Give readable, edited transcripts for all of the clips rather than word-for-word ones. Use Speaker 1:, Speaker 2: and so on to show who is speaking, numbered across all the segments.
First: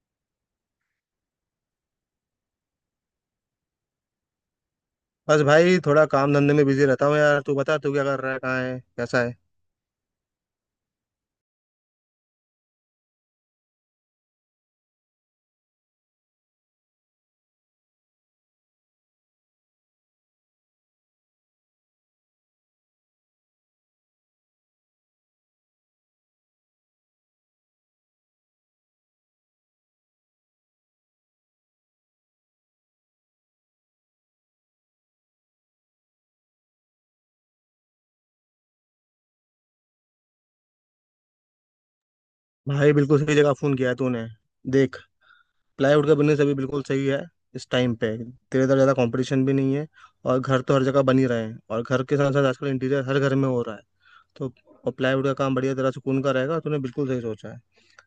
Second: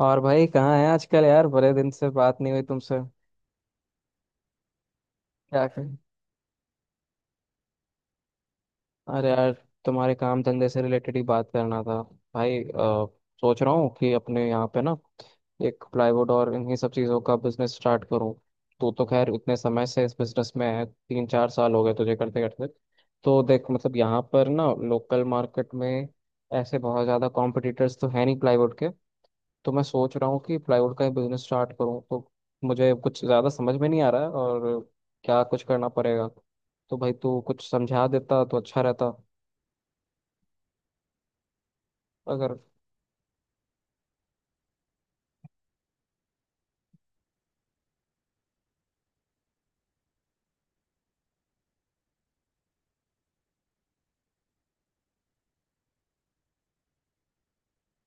Speaker 1: और भाई कहाँ है आजकल यार, बड़े दिन से बात नहीं हुई तुमसे।
Speaker 2: बस
Speaker 1: क्या
Speaker 2: भाई
Speaker 1: कर
Speaker 2: थोड़ा काम धंधे में बिजी रहता हूँ यार। तू बता, तू क्या कर रहा है, कहाँ है, कैसा
Speaker 1: अरे
Speaker 2: है?
Speaker 1: यार, तुम्हारे काम धंधे से रिलेटेड ही बात करना था। भाई सोच रहा हूँ कि अपने यहाँ पे ना एक प्लाईवुड और इन्हीं सब चीज़ों का बिजनेस स्टार्ट करूँ। तू तो खैर इतने समय से इस बिजनेस में है, 3-4 साल हो गए तुझे करते करते। तो देख मतलब यहाँ पर ना लोकल मार्केट में ऐसे बहुत ज़्यादा कॉम्पिटिटर्स तो है नहीं प्लाईवुड के। तो मैं सोच रहा हूँ कि प्लाईवुड का ही बिजनेस स्टार्ट करूँ, तो मुझे कुछ ज़्यादा समझ में नहीं आ रहा है, और क्या कुछ करना पड़ेगा। तो भाई तू कुछ समझा देता तो अच्छा रहता, अगर।
Speaker 2: भाई, बिल्कुल सही जगह फोन किया है तूने। देख, प्लाईवुड का बिजनेस अभी बिल्कुल सही है। इस टाइम पे तेरे तरह ज्यादा कंपटीशन भी नहीं है। और घर तो हर जगह बन ही रहे हैं, और घर के साथ साथ आजकल इंटीरियर हर घर में हो रहा है। तो और प्लाईवुड का काम बढ़िया तरह सुकून का रहेगा, तूने बिल्कुल सही सोचा है।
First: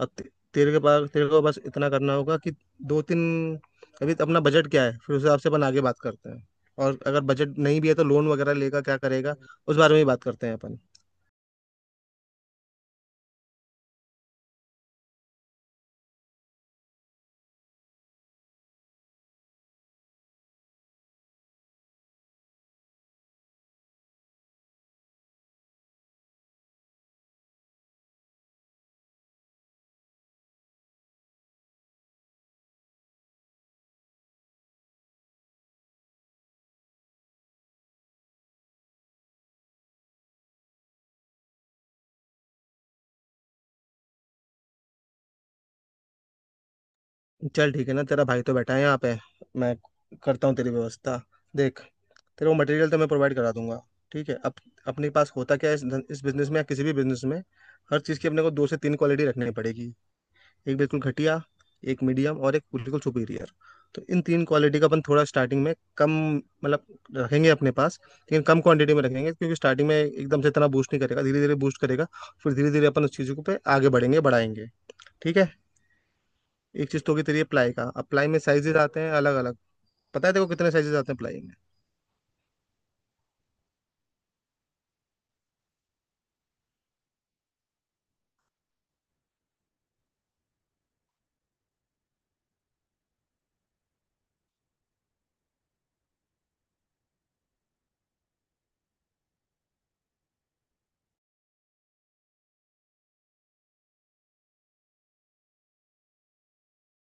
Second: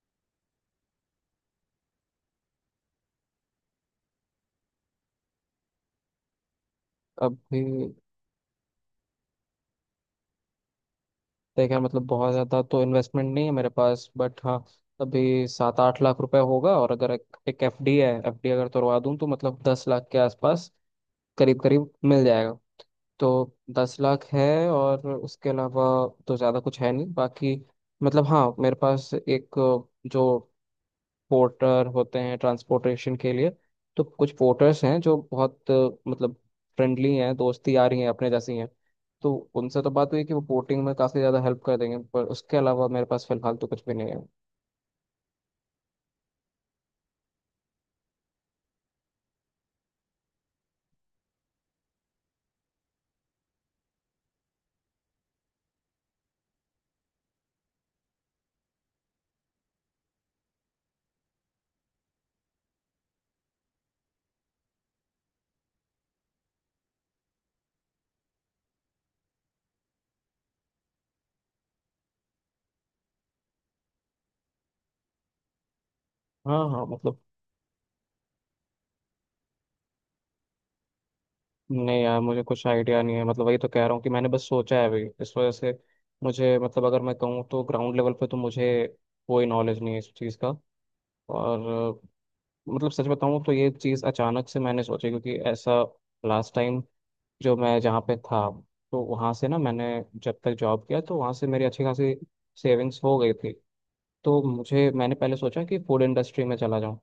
Speaker 2: अब ते- तेरे के पास तेरे को बस इतना करना होगा कि दो तीन, अभी तो अपना बजट क्या है, फिर उस हिसाब से अपन आगे बात करते हैं। और अगर बजट
Speaker 1: अभी
Speaker 2: नहीं भी है तो लोन वगैरह लेगा, क्या करेगा, उस बारे में ही बात करते हैं अपन।
Speaker 1: देखा मतलब बहुत ज़्यादा तो इन्वेस्टमेंट नहीं है मेरे पास, बट हाँ अभी 7-8 लाख रुपए होगा, और अगर एक FD है, FD अगर तोड़वा दूँ तो मतलब 10 लाख के आसपास करीब करीब मिल जाएगा। तो 10 लाख है, और उसके अलावा तो ज़्यादा कुछ है नहीं बाकी। मतलब हाँ मेरे पास एक, जो पोर्टर होते हैं ट्रांसपोर्टेशन के लिए, तो कुछ पोर्टर्स हैं जो बहुत मतलब फ्रेंडली हैं, दोस्ती आ रही हैं अपने जैसी हैं। तो उनसे तो बात हुई कि वो पोर्टिंग में काफ़ी ज़्यादा हेल्प कर देंगे, पर उसके अलावा मेरे पास फिलहाल तो कुछ भी नहीं है।
Speaker 2: चल ठीक है ना, तेरा भाई तो बैठा है यहाँ पे। मैं करता हूँ तेरी व्यवस्था। देख, तेरे को मटेरियल तो मैं प्रोवाइड करा दूंगा। ठीक है। अब अपने पास होता क्या है इस बिजनेस में या किसी भी बिजनेस में, हर चीज़ की अपने को दो से तीन क्वालिटी रखनी पड़ेगी। एक बिल्कुल घटिया, एक मीडियम और एक बिल्कुल सुपीरियर। तो इन तीन क्वालिटी का अपन थोड़ा स्टार्टिंग में कम, मतलब रखेंगे अपने पास लेकिन कम क्वांटिटी में रखेंगे, क्योंकि स्टार्टिंग में एकदम से इतना बूस्ट नहीं करेगा, धीरे धीरे बूस्ट करेगा। फिर धीरे धीरे अपन उस चीज़ों को पे आगे बढ़ेंगे, बढ़ाएंगे। ठीक है।
Speaker 1: हाँ हाँ,
Speaker 2: एक चीज तो
Speaker 1: मतलब।
Speaker 2: होगी तेरी प्लाई का। अब प्लाई में साइजेस आते हैं अलग अलग। पता है तेरे को कितने साइजेस आते हैं प्लाई में?
Speaker 1: नहीं यार, मुझे कुछ आइडिया नहीं है, मतलब वही तो कह रहा हूँ कि मैंने बस सोचा है अभी। इस वजह से मुझे, मतलब अगर मैं कहूँ तो ग्राउंड लेवल पे तो मुझे कोई नॉलेज नहीं है इस चीज़ का। और मतलब सच बताऊं तो ये चीज़ अचानक से मैंने सोची, क्योंकि ऐसा लास्ट टाइम जो मैं जहाँ पे था, तो वहाँ से ना मैंने जब तक जॉब किया तो वहाँ से मेरी अच्छी खासी सेविंग्स हो गई थी। तो मुझे मैंने पहले सोचा कि फूड इंडस्ट्री में चला जाऊँ,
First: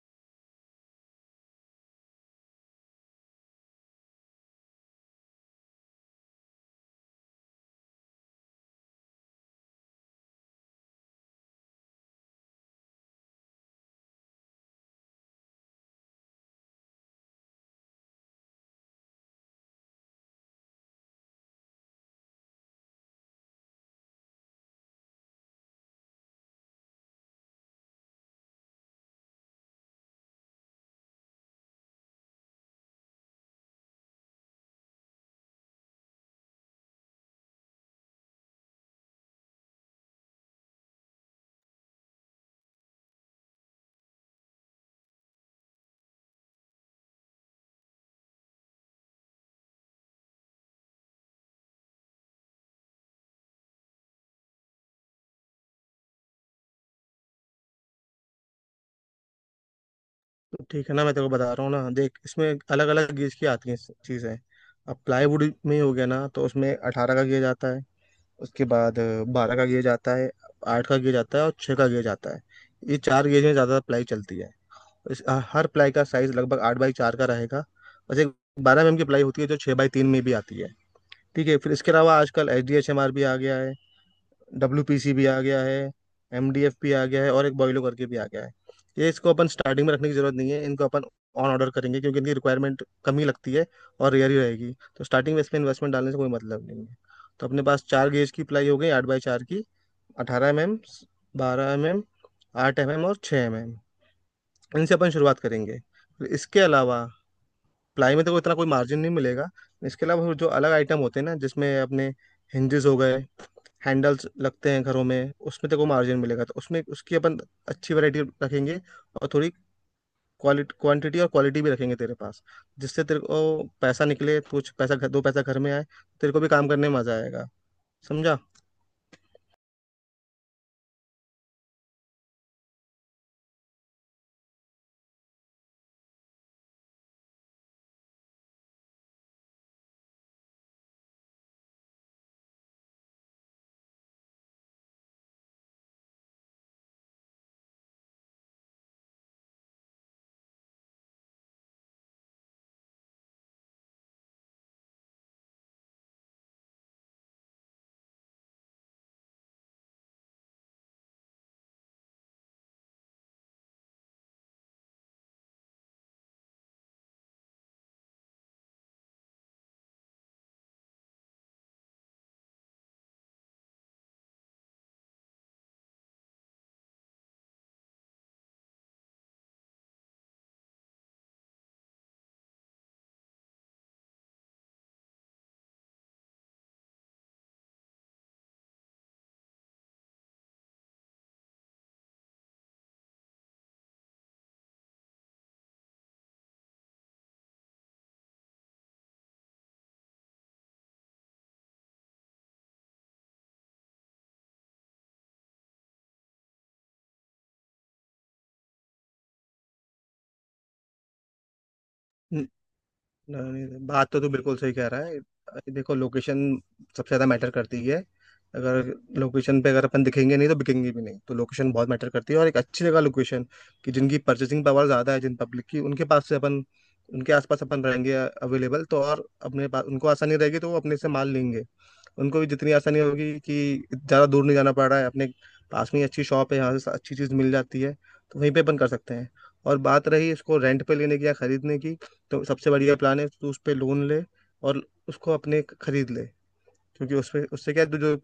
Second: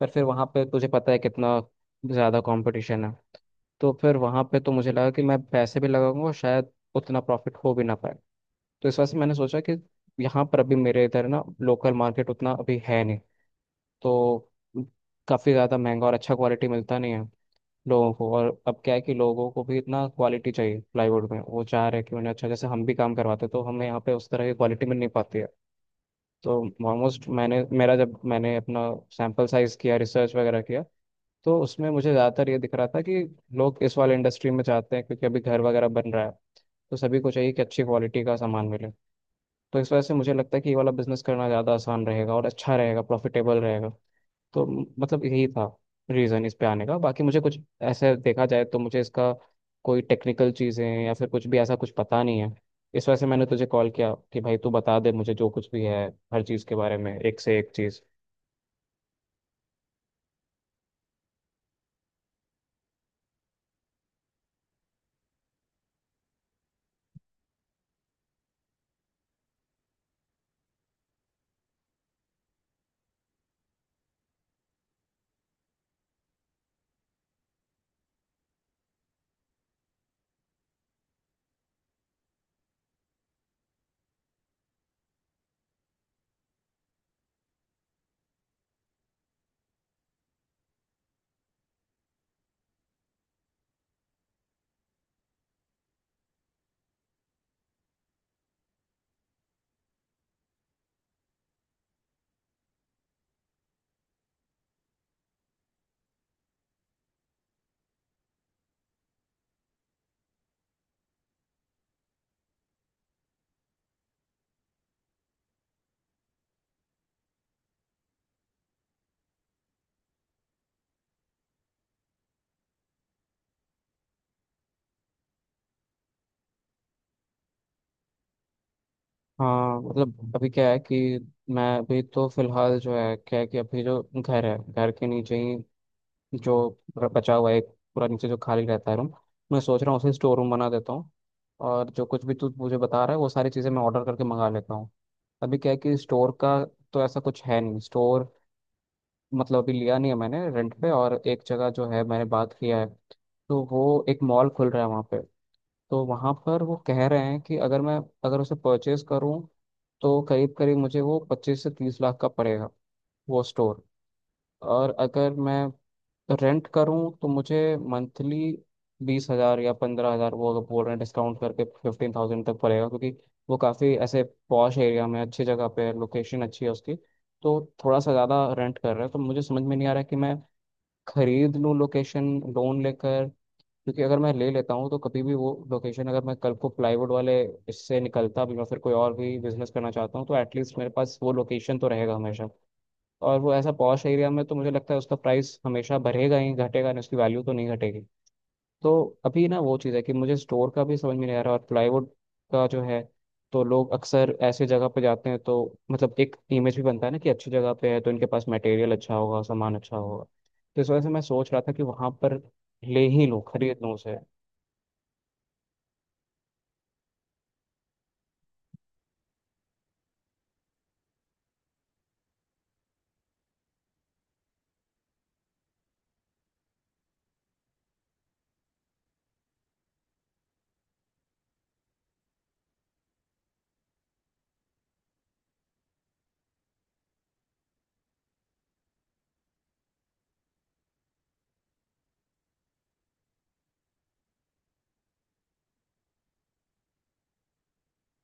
Speaker 1: पर फिर वहाँ पे तुझे पता है कितना ज़्यादा कंपटीशन है। तो फिर वहाँ पे तो मुझे लगा कि मैं पैसे भी लगाऊंगा और शायद उतना प्रॉफिट हो भी ना पाए। तो इस वजह से मैंने सोचा कि यहाँ पर अभी मेरे इधर ना लोकल मार्केट उतना अभी है नहीं, तो काफ़ी ज़्यादा महंगा और अच्छा क्वालिटी मिलता नहीं है लोगों को। और अब क्या है कि लोगों को भी इतना क्वालिटी चाहिए प्लाईवुड में, वो चाह रहे हैं कि उन्हें अच्छा, जैसे हम भी काम करवाते हैं, तो हमें यहाँ पे उस तरह की क्वालिटी मिल नहीं पाती है। तो ऑलमोस्ट मैंने, मेरा जब मैंने अपना सैंपल साइज किया रिसर्च वगैरह किया, तो उसमें मुझे ज़्यादातर ये दिख रहा था कि लोग इस वाले इंडस्ट्री में चाहते हैं, क्योंकि अभी घर वगैरह बन रहा है। तो सभी को चाहिए कि अच्छी क्वालिटी का सामान मिले। तो इस वजह से मुझे लगता है कि ये वाला बिजनेस करना ज़्यादा आसान रहेगा और अच्छा रहेगा, प्रॉफिटेबल रहेगा। तो मतलब यही था रीज़न इस पे आने का, बाकी मुझे कुछ ऐसे देखा जाए तो मुझे इसका कोई टेक्निकल चीज़ें या फिर कुछ भी ऐसा कुछ पता नहीं है। इस वजह से मैंने तुझे कॉल किया कि भाई तू बता दे मुझे, जो कुछ भी है हर चीज़ के बारे में एक से एक चीज़।
Speaker 2: तो ठीक है ना, मैं तेरे को बता रहा हूँ ना। देख, इसमें अलग अलग गेज की आती हैं चीजें। अब प्लाईवुड में हो गया ना, तो उसमें 18 का गेज आता है। उसके बाद 12 का गेज आता है, 8 का गेज आता है और 6 का गेज आता है। ये 4 गेज में ज्यादा प्लाई चलती है। हर प्लाई का साइज लगभग 8 बाई 4 का रहेगा। बस एक 12 mm की प्लाई होती है जो 6 बाई 3 में भी आती है। ठीक है। फिर इसके अलावा आजकल HDHMR भी आ गया है, WPC भी आ गया है, MDF भी आ गया है और एक बॉयलो करके भी आ गया है। ये इसको अपन स्टार्टिंग में रखने की जरूरत नहीं है, इनको अपन ऑन ऑर्डर करेंगे, क्योंकि इनकी रिक्वायरमेंट कम ही लगती है और रेयर ही रहेगी। तो स्टार्टिंग में इसमें इन्वेस्टमेंट डालने से कोई मतलब नहीं है। तो अपने पास 4 गेज की प्लाई हो गई 8 बाई 4 की— 18 mm, 12 mm, 8 mm और 6 mm। इनसे अपन शुरुआत करेंगे। इसके अलावा प्लाई में तो इतना कोई मार्जिन नहीं मिलेगा। इसके अलावा जो अलग आइटम होते हैं ना, जिसमें अपने हिंजेस हो गए, हैंडल्स लगते हैं घरों में, उसमें तेरे को मार्जिन मिलेगा। तो उसमें उसकी अपन अच्छी वैरायटी रखेंगे, और थोड़ी क्वालिटी क्वांटिटी और क्वालिटी भी रखेंगे तेरे पास, जिससे तेरे को पैसा निकले, कुछ पैसा दो पैसा घर में आए, तेरे को भी काम करने में मजा आएगा। समझा?
Speaker 1: हाँ मतलब अभी क्या है कि, मैं अभी तो फिलहाल जो है, क्या है कि अभी जो घर है, घर के नीचे ही जो पूरा बचा हुआ है, पूरा नीचे जो खाली रहता है रूम, मैं सोच रहा हूँ उसे स्टोर रूम बना देता हूँ। और जो कुछ भी तू मुझे बता रहा है वो सारी चीज़ें मैं ऑर्डर करके मंगा लेता हूँ। अभी क्या है कि स्टोर का तो ऐसा कुछ है नहीं स्टोर, मतलब अभी लिया नहीं है मैंने रेंट पे। और एक जगह जो है मैंने बात किया है, तो वो एक मॉल खुल रहा है वहाँ पे, तो वहाँ पर वो कह रहे हैं कि अगर मैं, अगर उसे परचेज करूँ तो करीब करीब मुझे वो 25 से 30 लाख का पड़ेगा वो स्टोर। और अगर मैं रेंट करूं तो मुझे मंथली 20 हजार या 15 हजार, वो अगर बोल रहे हैं डिस्काउंट करके 15 थाउजेंड तक पड़ेगा, क्योंकि वो काफ़ी ऐसे पॉश एरिया में अच्छी जगह पे है, लोकेशन अच्छी है उसकी। तो थोड़ा सा ज़्यादा रेंट कर रहा है, तो मुझे समझ में नहीं आ रहा है कि मैं खरीद लूँ लोकेशन लोन लेकर। क्योंकि अगर मैं ले लेता हूँ तो कभी भी वो लोकेशन, अगर मैं कल को प्लाईवुड वाले इससे निकलता भी, मैं फिर कोई और भी बिजनेस करना चाहता हूँ तो एटलीस्ट मेरे पास वो लोकेशन तो रहेगा हमेशा। और वो ऐसा पॉश एरिया में, तो मुझे लगता है उसका प्राइस हमेशा बढ़ेगा ही, घटेगा नहीं, उसकी वैल्यू तो नहीं घटेगी। तो अभी ना वो चीज़ है कि मुझे स्टोर का भी समझ में नहीं आ रहा, और प्लाईवुड का जो है, तो लोग अक्सर ऐसे जगह पे जाते हैं, तो मतलब एक इमेज भी बनता है ना कि अच्छी जगह पे है तो इनके पास मटेरियल अच्छा होगा, सामान अच्छा होगा। तो इस वजह से मैं सोच रहा था कि वहाँ पर ले ही लूँ,
Speaker 2: नहीं
Speaker 1: खरीद
Speaker 2: नहीं,
Speaker 1: लूँ
Speaker 2: बात
Speaker 1: उसे।
Speaker 2: तो तू बिल्कुल सही कह रहा है। देखो, लोकेशन सबसे ज्यादा मैटर करती है। अगर लोकेशन पे अगर अपन दिखेंगे नहीं तो बिकेंगे भी नहीं, तो लोकेशन बहुत मैटर करती है। और एक अच्छी जगह लोकेशन, कि जिनकी परचेसिंग पावर ज्यादा है जिन पब्लिक की, उनके पास से अपन, उनके आसपास अपन रहेंगे अवेलेबल, तो और अपने पास उनको आसानी रहेगी तो वो अपने से माल लेंगे। उनको भी जितनी आसानी होगी कि ज्यादा दूर नहीं जाना पड़ रहा है, अपने पास में ही अच्छी शॉप है, यहाँ से अच्छी चीज मिल जाती है, तो वहीं पे अपन कर सकते हैं। और बात रही इसको रेंट पे लेने की या खरीदने की, तो सबसे बढ़िया प्लान है तू उस पे लोन ले और उसको अपने खरीद ले। क्योंकि उसपे उससे क्या है, तू जो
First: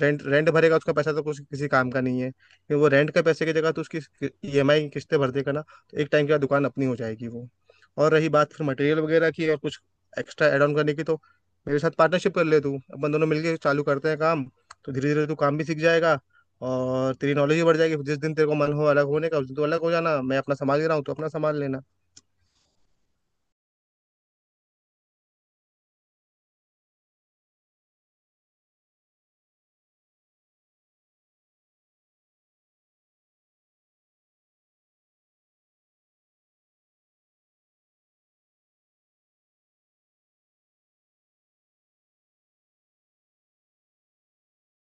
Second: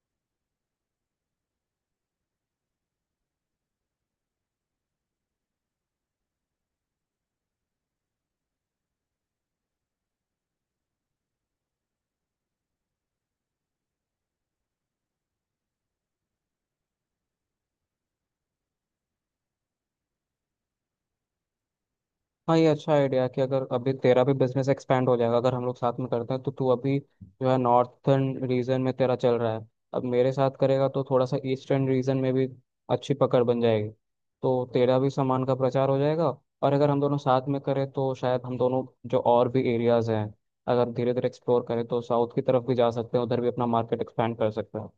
Speaker 2: रेंट रेंट भरेगा उसका पैसा तो कुछ किसी काम का नहीं है, क्योंकि वो रेंट के पैसे की जगह तो उसकी EMI की किस्तें भर देगा ना। तो एक टाइम के बाद दुकान अपनी हो जाएगी वो। और रही बात फिर मटेरियल वगैरह की और कुछ एक्स्ट्रा ऐड ऑन करने की, तो मेरे साथ पार्टनरशिप कर ले। तू अपन दोनों मिलके चालू करते हैं काम, तो धीरे धीरे तू काम भी सीख जाएगा और तेरी नॉलेज भी बढ़ जाएगी। जिस दिन तेरे को मन हो अलग होने का उस दिन तो अलग हो जाना, मैं अपना संभाल ही रहा हूँ तो अपना संभाल लेना।
Speaker 1: हाँ, ये अच्छा आइडिया है कि, अगर अभी तेरा भी बिजनेस एक्सपेंड हो जाएगा अगर हम लोग साथ में करते हैं, तो तू अभी जो है नॉर्थर्न रीजन में तेरा चल रहा है, अब मेरे साथ करेगा तो थोड़ा सा ईस्टर्न रीजन में भी अच्छी पकड़ बन जाएगी। तो तेरा भी सामान का प्रचार हो जाएगा। और अगर हम दोनों साथ में करें तो शायद हम दोनों जो और भी एरियाज हैं, अगर धीरे धीरे एक्सप्लोर करें तो साउथ की तरफ भी जा सकते हैं, उधर भी अपना मार्केट एक्सपेंड कर सकते हैं।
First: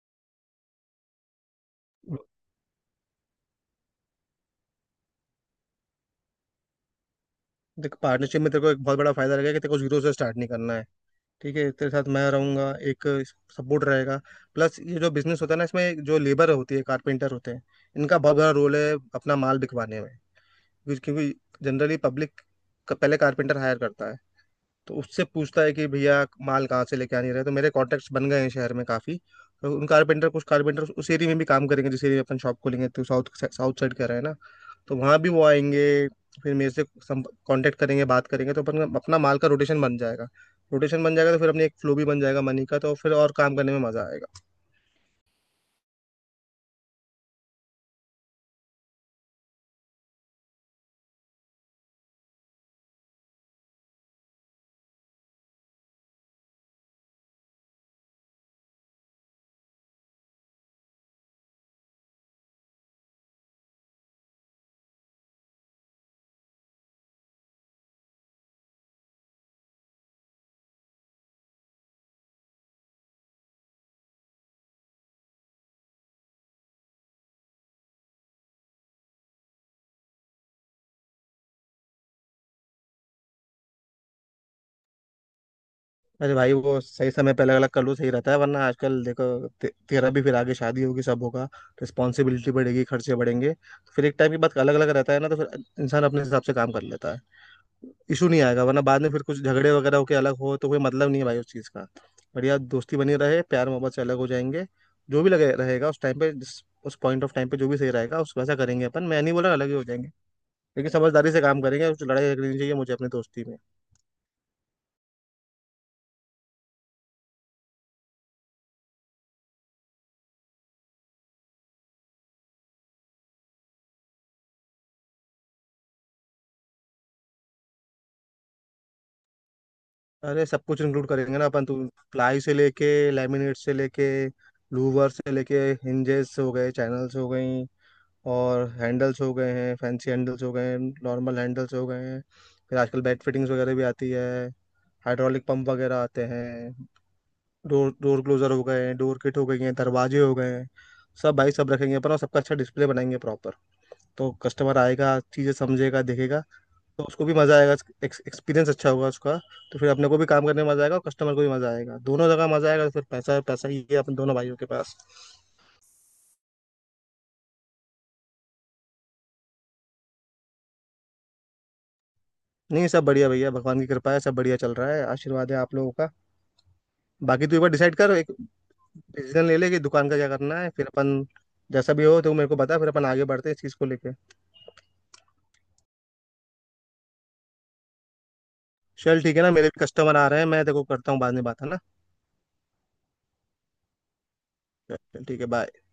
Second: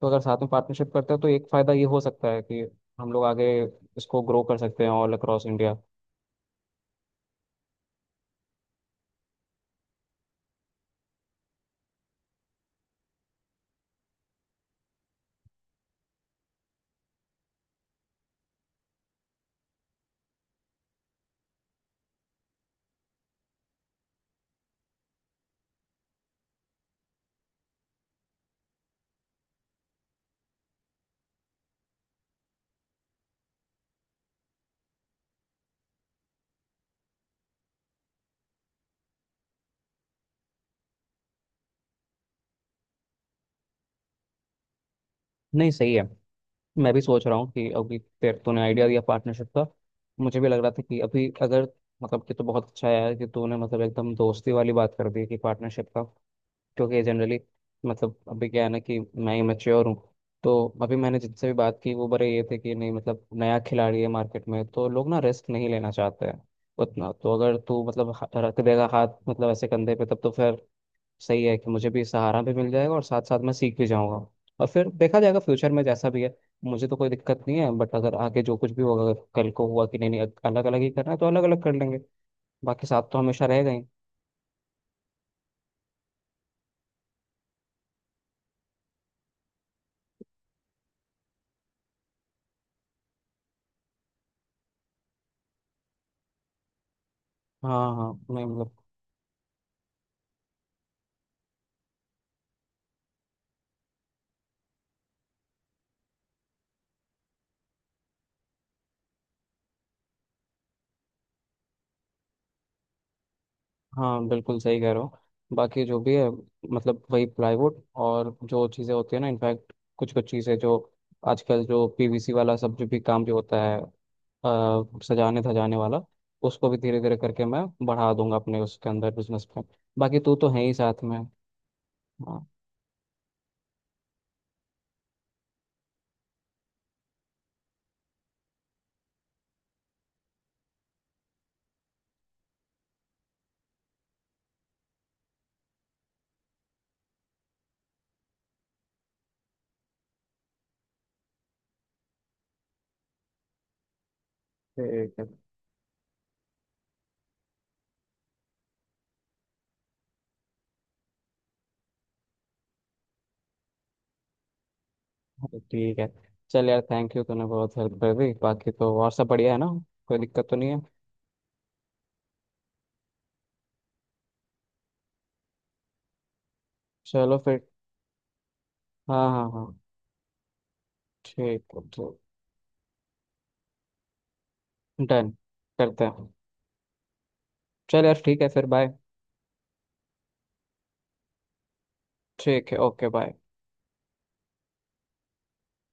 Speaker 1: तो अगर साथ में पार्टनरशिप करते हैं तो एक फ़ायदा ये हो सकता है कि हम लोग आगे इसको ग्रो कर सकते हैं ऑल अक्रॉस इंडिया।
Speaker 2: देख, पार्टनरशिप में तेरे को एक बहुत बड़ा फायदा रहेगा कि तेरे को जीरो से स्टार्ट नहीं करना है। ठीक है, तेरे साथ मैं रहूंगा, एक सपोर्ट रहेगा। प्लस ये जो बिजनेस होता है ना, इसमें जो लेबर होती है, कारपेंटर होते हैं, इनका बहुत बड़ा रोल है अपना माल बिकवाने में। क्योंकि क्योंकि जनरली पब्लिक का पहले कारपेंटर हायर करता है। तो उससे पूछता है कि भैया माल कहाँ से लेके आने रहे, तो मेरे कॉन्टेक्ट्स बन गए हैं शहर में काफ़ी। तो उन कारपेंटर, कुछ कारपेंटर उस एरिया में भी काम करेंगे जिस एरिया में अपन शॉप खोलेंगे, तो साउथ साउथ साइड का रहे हैं ना, तो वहां भी वो आएंगे, फिर मेरे से कांटेक्ट करेंगे, बात करेंगे, तो अपना माल का रोटेशन बन जाएगा। रोटेशन बन जाएगा तो फिर अपनी एक फ्लो भी बन जाएगा मनी का, तो फिर और काम करने में मजा आएगा।
Speaker 1: नहीं, सही है, मैं भी सोच रहा हूँ कि, अभी तेरे, तूने आइडिया दिया पार्टनरशिप का, मुझे भी लग रहा था कि अभी अगर, मतलब कि, तो बहुत अच्छा है यार कि तूने मतलब एकदम दोस्ती वाली बात कर दी कि पार्टनरशिप का। क्योंकि जनरली मतलब अभी क्या है ना कि मैं ही मैच्योर हूँ, तो अभी मैंने जिनसे भी बात की वो बड़े ये थे कि नहीं मतलब नया खिलाड़ी है मार्केट में, तो लोग ना रिस्क नहीं लेना चाहते हैं उतना। तो अगर तू मतलब रख देगा हाथ मतलब ऐसे कंधे पे, तब तो फिर सही है कि मुझे भी सहारा भी मिल जाएगा और साथ साथ मैं सीख भी जाऊंगा। और फिर देखा जाएगा फ्यूचर में जैसा भी है, मुझे तो कोई दिक्कत नहीं है, बट अगर आगे जो कुछ भी होगा, अगर कल को हुआ कि नहीं नहीं अलग अलग ही करना है तो अलग अलग कर लेंगे। बाकी साथ तो हमेशा रहेगा ही।
Speaker 2: अरे भाई, वो सही समय पे अलग अलग कर लो सही रहता है, वरना आजकल देखो तेरा भी फिर आगे शादी होगी, सब होगा, रिस्पॉन्सिबिलिटी बढ़ेगी, खर्चे बढ़ेंगे, तो फिर एक टाइम के बाद अलग अलग रहता है ना, तो फिर इंसान अपने हिसाब से काम कर लेता है।
Speaker 1: हाँ हाँ,
Speaker 2: इशू नहीं
Speaker 1: नहीं
Speaker 2: आएगा, वरना
Speaker 1: मतलब।
Speaker 2: बाद में फिर कुछ झगड़े वगैरह होके अलग हो तो कोई मतलब नहीं है भाई उस चीज़ का। बढ़िया दोस्ती बनी रहे, प्यार मोहब्बत से अलग हो जाएंगे। जो भी लगे रहेगा उस टाइम पे, जिस उस पॉइंट ऑफ टाइम पे जो भी सही रहेगा उस वैसा करेंगे अपन। मैं नहीं बोला अलग ही हो जाएंगे, लेकिन समझदारी से काम करेंगे, कुछ लड़ाई झगड़ी नहीं चाहिए मुझे अपनी दोस्ती में।
Speaker 1: हाँ, बिल्कुल सही कह रहे हो। बाकी जो भी है मतलब वही, प्लाईवुड और जो चीज़ें होती है ना, इनफैक्ट कुछ कुछ चीज़ें जो आजकल, जो पीवीसी वाला सब जो भी काम जो होता है सजाने धजाने वाला, उसको भी धीरे धीरे करके मैं बढ़ा दूंगा अपने उसके अंदर बिजनेस में। बाकी तू
Speaker 2: अरे
Speaker 1: तो है
Speaker 2: सब
Speaker 1: ही
Speaker 2: कुछ
Speaker 1: साथ
Speaker 2: इंक्लूड
Speaker 1: में।
Speaker 2: करेंगे ना अपन तो— प्लाई
Speaker 1: हाँ।
Speaker 2: से लेके, लैमिनेट से लेके, लूवर से लेके, हिंजेस हो गए, चैनल्स हो गई, और हैंडल्स हो गए हैं, फैंसी हैंडल्स हो गए हैं, नॉर्मल हैंडल्स हो गए हैं, फिर आजकल बेड फिटिंग्स वगैरह भी आती है, हाइड्रोलिक पंप वगैरह आते हैं, डोर डोर क्लोजर हो गए हैं, डोर किट हो गई हैं, दरवाजे हो गए हैं, सब। भाई सब रखेंगे अपन और सबका अच्छा डिस्प्ले बनाएंगे प्रॉपर। तो कस्टमर आएगा,
Speaker 1: ठीक है।
Speaker 2: चीज़ें समझेगा, देखेगा, तो उसको भी मज़ा आएगा, एक्सपीरियंस अच्छा होगा उसका। तो फिर अपने को भी काम करने में मज़ा आएगा और कस्टमर को भी मज़ा आएगा, दोनों जगह मज़ा आएगा, तो फिर पैसा पैसा ही है अपन दोनों भाइयों के पास।
Speaker 1: हाँ, ठीक है। चल यार, थैंक यू, तूने बहुत हेल्प कर दी। बाकी तो और सब बढ़िया है ना, कोई दिक्कत तो नहीं है?
Speaker 2: नहीं, सब बढ़िया भैया, भगवान की कृपा है, सब बढ़िया चल रहा है, आशीर्वाद है आप लोगों का।
Speaker 1: चलो
Speaker 2: बाकी तू
Speaker 1: फिर।
Speaker 2: एक बार डिसाइड कर, एक
Speaker 1: हाँ
Speaker 2: डिसीजन
Speaker 1: हाँ
Speaker 2: ले
Speaker 1: हाँ।
Speaker 2: ले कि दुकान का क्या करना है, फिर अपन
Speaker 1: ठीक है,
Speaker 2: जैसा भी
Speaker 1: ठीक।
Speaker 2: हो तो मेरे को बता, फिर अपन आगे बढ़ते हैं इस चीज़ को लेके।
Speaker 1: डन, करते हैं। चल यार ठीक है फिर, बाय।
Speaker 2: चल ठीक है ना, मेरे भी कस्टमर आ रहे हैं, मैं देखो करता हूँ, बाद में बात है ना।
Speaker 1: ठीक है, ओके बाय।
Speaker 2: चल ठीक है, बाय।